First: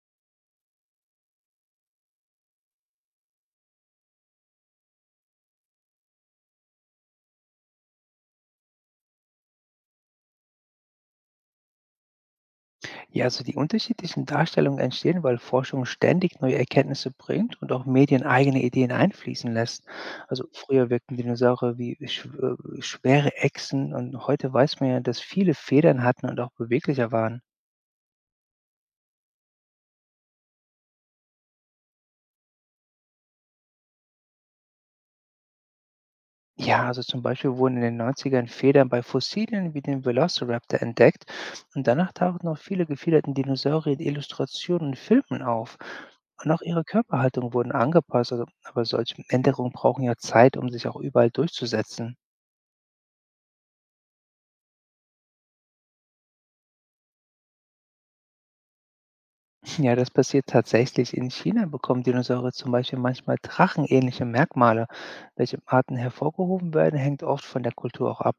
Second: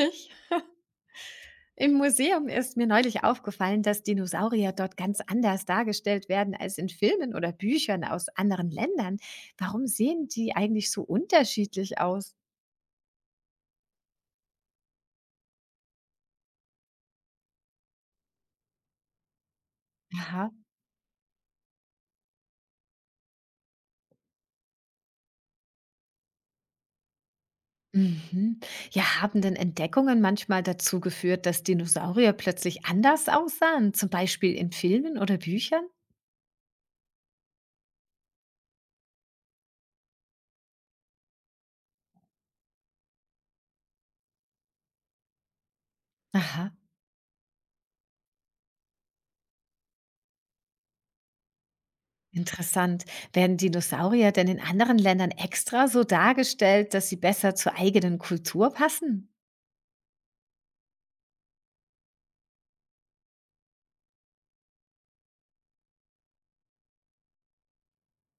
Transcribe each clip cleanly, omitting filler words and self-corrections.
Ich Im Museum ist mir neulich aufgefallen, dass Dinosaurier dort ganz anders dargestellt werden als in Filmen oder Büchern aus anderen Ländern. Warum sehen die eigentlich so unterschiedlich aus? Ja, also die unterschiedlichen Darstellungen entstehen, weil Forschung ständig neue Erkenntnisse bringt und auch Medien eigene Ideen einfließen lässt. Also Aha. früher wirkten Dinosaurier wie schwere Echsen und heute weiß man ja, dass viele Federn hatten und auch beweglicher waren. Mhm. Ja, haben denn Entdeckungen manchmal dazu geführt, dass Dinosaurier plötzlich anders aussahen, zum Beispiel in Filmen oder Büchern? Ja, also zum Beispiel wurden in den 90ern Federn bei Fossilien wie dem Velociraptor entdeckt und danach tauchten auch viele gefiederten Dinosaurier in Illustrationen und Filmen auf. Und auch Aha, ihre Körperhaltung wurden angepasst, also, aber solche Änderungen brauchen ja Zeit, um sich auch überall durchzusetzen. interessant. Werden Dinosaurier denn in anderen Ländern extra so dargestellt, dass sie besser zur eigenen Kultur passen? Ja, das passiert tatsächlich. In China bekommen Dinosaurier zum Beispiel manchmal drachenähnliche Merkmale. Welche Arten hervorgehoben werden, hängt oft von der Kultur auch ab.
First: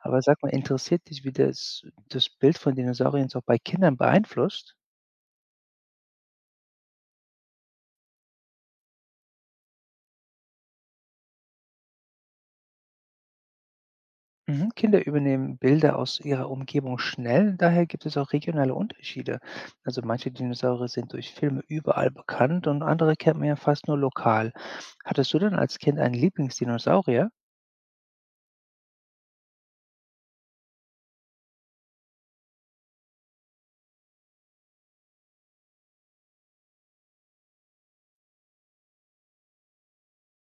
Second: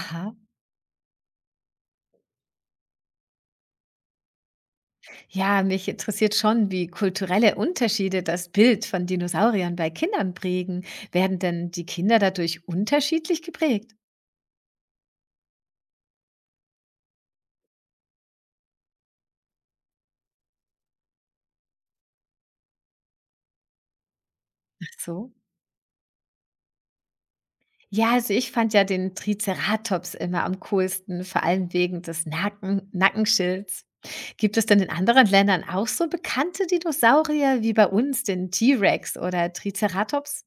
Aber sag mal, interessiert dich, wie das Bild von Dinosauriern auch bei Kindern beeinflusst? Ja, mich interessiert schon, wie kulturelle Unterschiede das Bild von Dinosauriern bei Kindern prägen. Werden denn die Kinder dadurch unterschiedlich geprägt? Mhm. Kinder übernehmen Bilder aus ihrer Umgebung schnell, daher gibt es auch regionale Unterschiede. Also manche Dinosaurier sind durch Filme überall bekannt und andere kennt man ja fast nur lokal. Ach Hattest so. du denn als Kind einen Lieblingsdinosaurier? Ja, also ich fand ja den Triceratops immer am coolsten, vor allem wegen des Nackenschilds. Gibt es denn in anderen Ländern auch so bekannte Dinosaurier wie bei uns den T-Rex oder Triceratops?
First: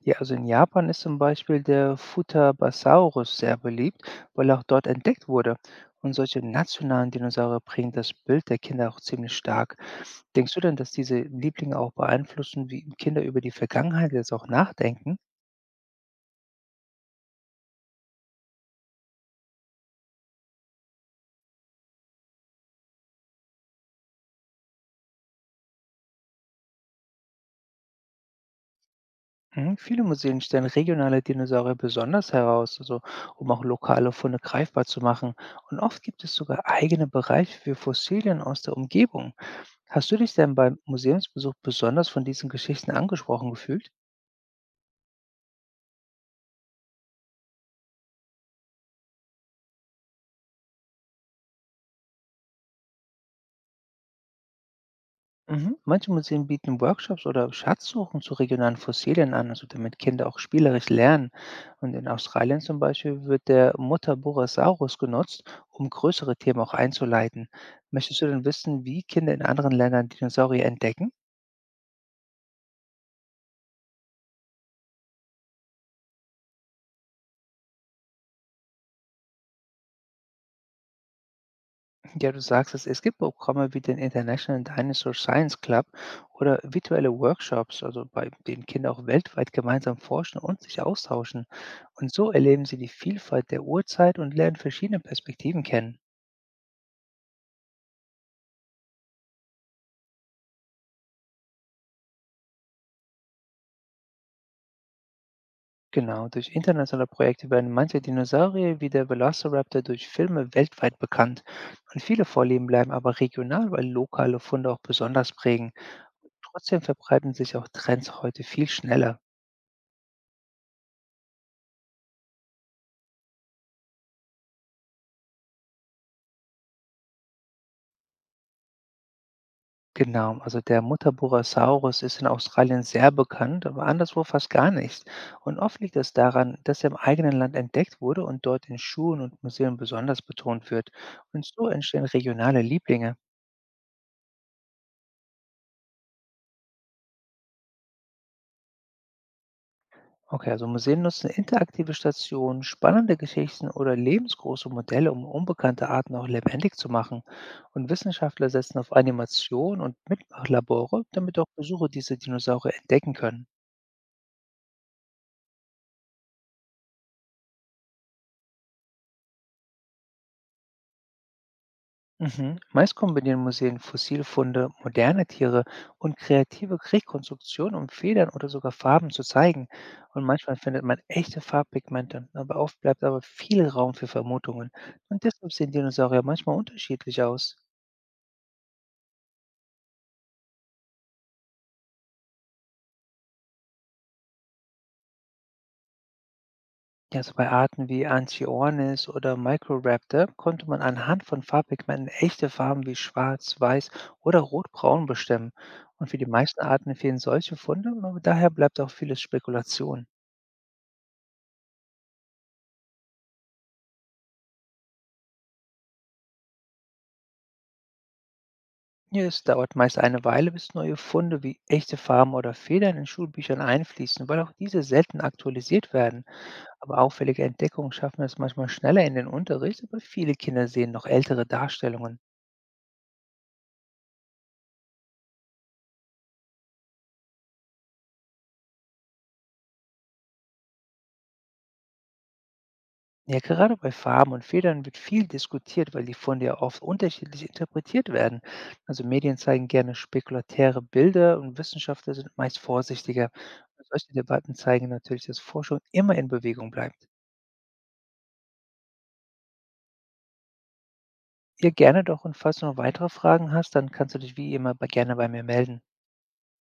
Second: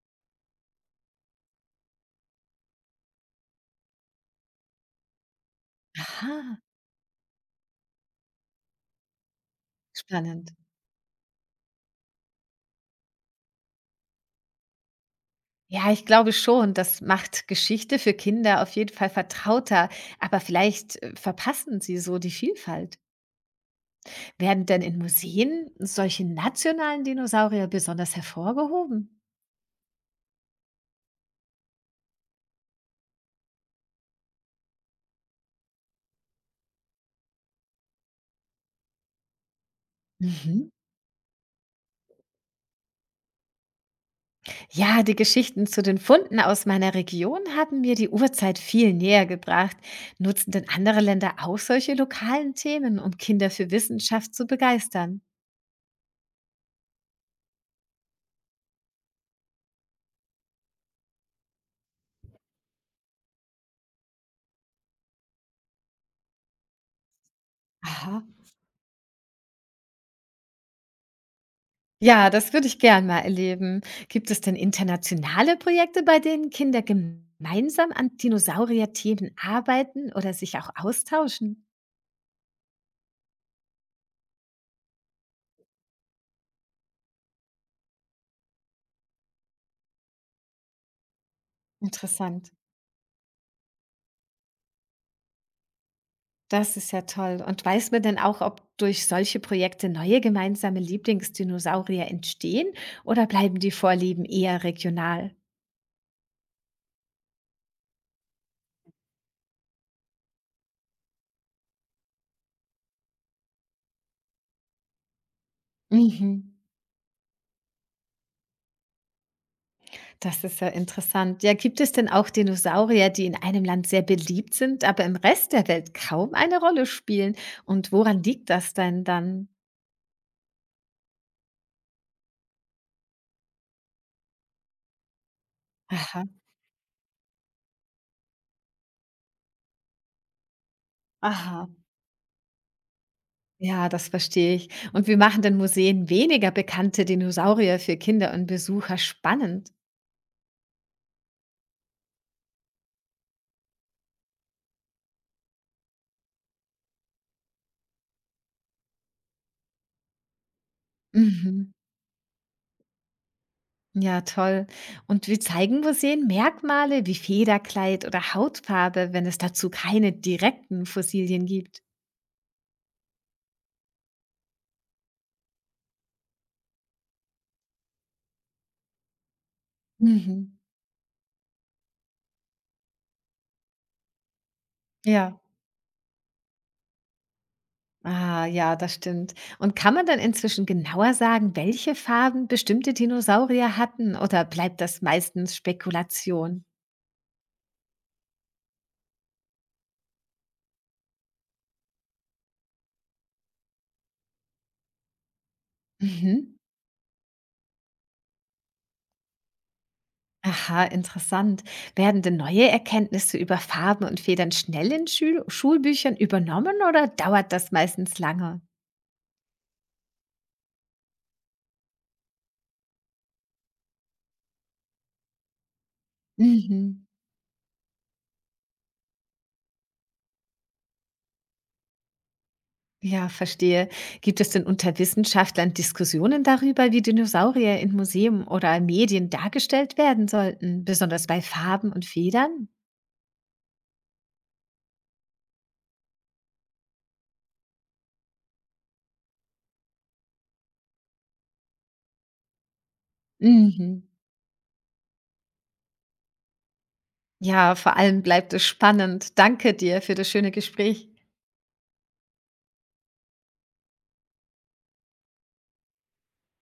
Ja, also in Japan ist zum Beispiel der Futabasaurus sehr beliebt, weil er auch dort entdeckt wurde. Und solche Aha, nationalen Dinosaurier prägen das Bild der Kinder auch ziemlich stark. spannend. Denkst du denn, dass diese Lieblinge auch beeinflussen, wie Kinder über die Vergangenheit jetzt auch nachdenken? Ja, ich glaube schon, das macht Geschichte für Kinder auf jeden Fall vertrauter, aber vielleicht verpassen sie so die Vielfalt. Werden denn in Museen solche nationalen Dinosaurier besonders hervorgehoben? Mhm. Viele Museen stellen regionale Dinosaurier besonders heraus, also um auch lokale Funde greifbar zu machen. Und oft gibt es sogar eigene Bereiche für Fossilien aus der Umgebung. Hast du dich denn Mhm. beim Museumsbesuch besonders von diesen Geschichten angesprochen gefühlt? Ja, die Geschichten zu den Funden aus meiner Region haben mir die Urzeit viel näher gebracht. Nutzen denn andere Länder auch solche lokalen Themen, um Kinder für Wissenschaft zu begeistern? Mhm. Manche Museen bieten Workshops oder Schatzsuchen zu regionalen Fossilien an, also damit Kinder auch spielerisch lernen. Und in Australien zum Beispiel wird der Mutaborasaurus genutzt, um größere Themen auch einzuleiten. Möchtest Aha. du denn wissen, wie Kinder in anderen Ländern Dinosaurier entdecken? Ja, das würde ich gern mal erleben. Gibt es denn internationale Projekte, bei denen Kinder gemeinsam an Dinosaurier-Themen arbeiten oder sich auch austauschen? Ja, du sagst es, es gibt Programme wie den International Dinosaur Science Club oder virtuelle Workshops, also bei denen Kinder auch weltweit gemeinsam forschen und sich austauschen. Und so Interessant. erleben sie die Vielfalt der Urzeit und lernen verschiedene Perspektiven kennen. Das ist ja toll. Und weiß man denn auch, ob durch solche Projekte neue gemeinsame Lieblingsdinosaurier entstehen oder bleiben die Vorlieben eher regional? Genau, durch internationale Projekte werden manche Dinosaurier wie der Velociraptor durch Filme weltweit bekannt und viele Vorlieben bleiben aber regional, weil lokale Funde auch besonders prägen. Mhm. Trotzdem verbreiten sich auch Trends heute viel schneller. Das ist ja interessant. Ja, gibt es denn auch Dinosaurier, die in einem Land sehr beliebt sind, aber im Rest der Welt kaum eine Rolle spielen? Und woran liegt das denn dann? Genau, also der Mutterburasaurus ist in Australien sehr bekannt, aber anderswo fast gar nicht. Und oft liegt es Aha, daran, dass er im eigenen Land entdeckt wurde und dort in Schulen und Museen besonders betont wird. Und so aha. entstehen regionale Lieblinge. Ja, das verstehe ich. Und wie machen denn Museen weniger bekannte Dinosaurier für Kinder und Besucher spannend? Okay, also Museen nutzen interaktive Stationen, spannende Geschichten oder lebensgroße Modelle, um unbekannte Arten auch lebendig zu machen. Und Wissenschaftler setzen auf Animation und Mitmachlabore, damit auch Mhm. Besucher diese Dinosaurier entdecken können. Ja, toll. Und wir zeigen Museen Merkmale wie Federkleid oder Hautfarbe, wenn es dazu keine direkten Fossilien gibt? Mhm. Meist kombinieren Museen Fossilfunde, moderne Tiere und kreative Rekonstruktionen, um Federn oder sogar Farben zu zeigen. Und manchmal Mhm. findet man echte Farbpigmente, aber oft bleibt aber viel Raum für Vermutungen. Und Ja. deshalb sehen Dinosaurier manchmal unterschiedlich aus. Ah, ja, das stimmt. Und kann man dann inzwischen genauer sagen, welche Farben bestimmte Dinosaurier hatten oder bleibt das meistens Spekulation? Ja, so bei Arten wie Anchiornis oder Microraptor konnte man anhand von Farbpigmenten echte Farben wie schwarz, weiß oder rotbraun bestimmen. Und für die Mhm. meisten Arten fehlen solche Funde, aber daher bleibt auch vieles Spekulation. Aha, interessant. Werden denn neue Erkenntnisse über Farben und Federn schnell in Schül Schulbüchern übernommen oder dauert das meistens lange? Ja, es dauert meist eine Weile, bis neue Funde wie echte Farben oder Federn in Schulbüchern einfließen, weil auch diese selten aktualisiert werden. Aber Mhm. auffällige Entdeckungen schaffen es manchmal schneller in den Unterricht, aber viele Kinder sehen noch ältere Darstellungen. Ja, verstehe. Gibt es denn unter Wissenschaftlern Diskussionen darüber, wie Dinosaurier in Museen oder Medien dargestellt werden sollten, besonders bei Farben und Federn? Ja, gerade bei Farben und Federn wird viel diskutiert, weil die Funde ja oft unterschiedlich interpretiert werden. Also Medien zeigen gerne spekulatäre Bilder und Wissenschaftler sind meist vorsichtiger. Und Mhm. solche Debatten zeigen natürlich, dass Forschung immer in Bewegung bleibt. Ja, vor allem bleibt es spannend. Danke dir für das schöne Gespräch. Ja, gerne doch. Und falls du noch weitere Fragen hast, dann kannst du dich wie immer bei, gerne bei mir melden.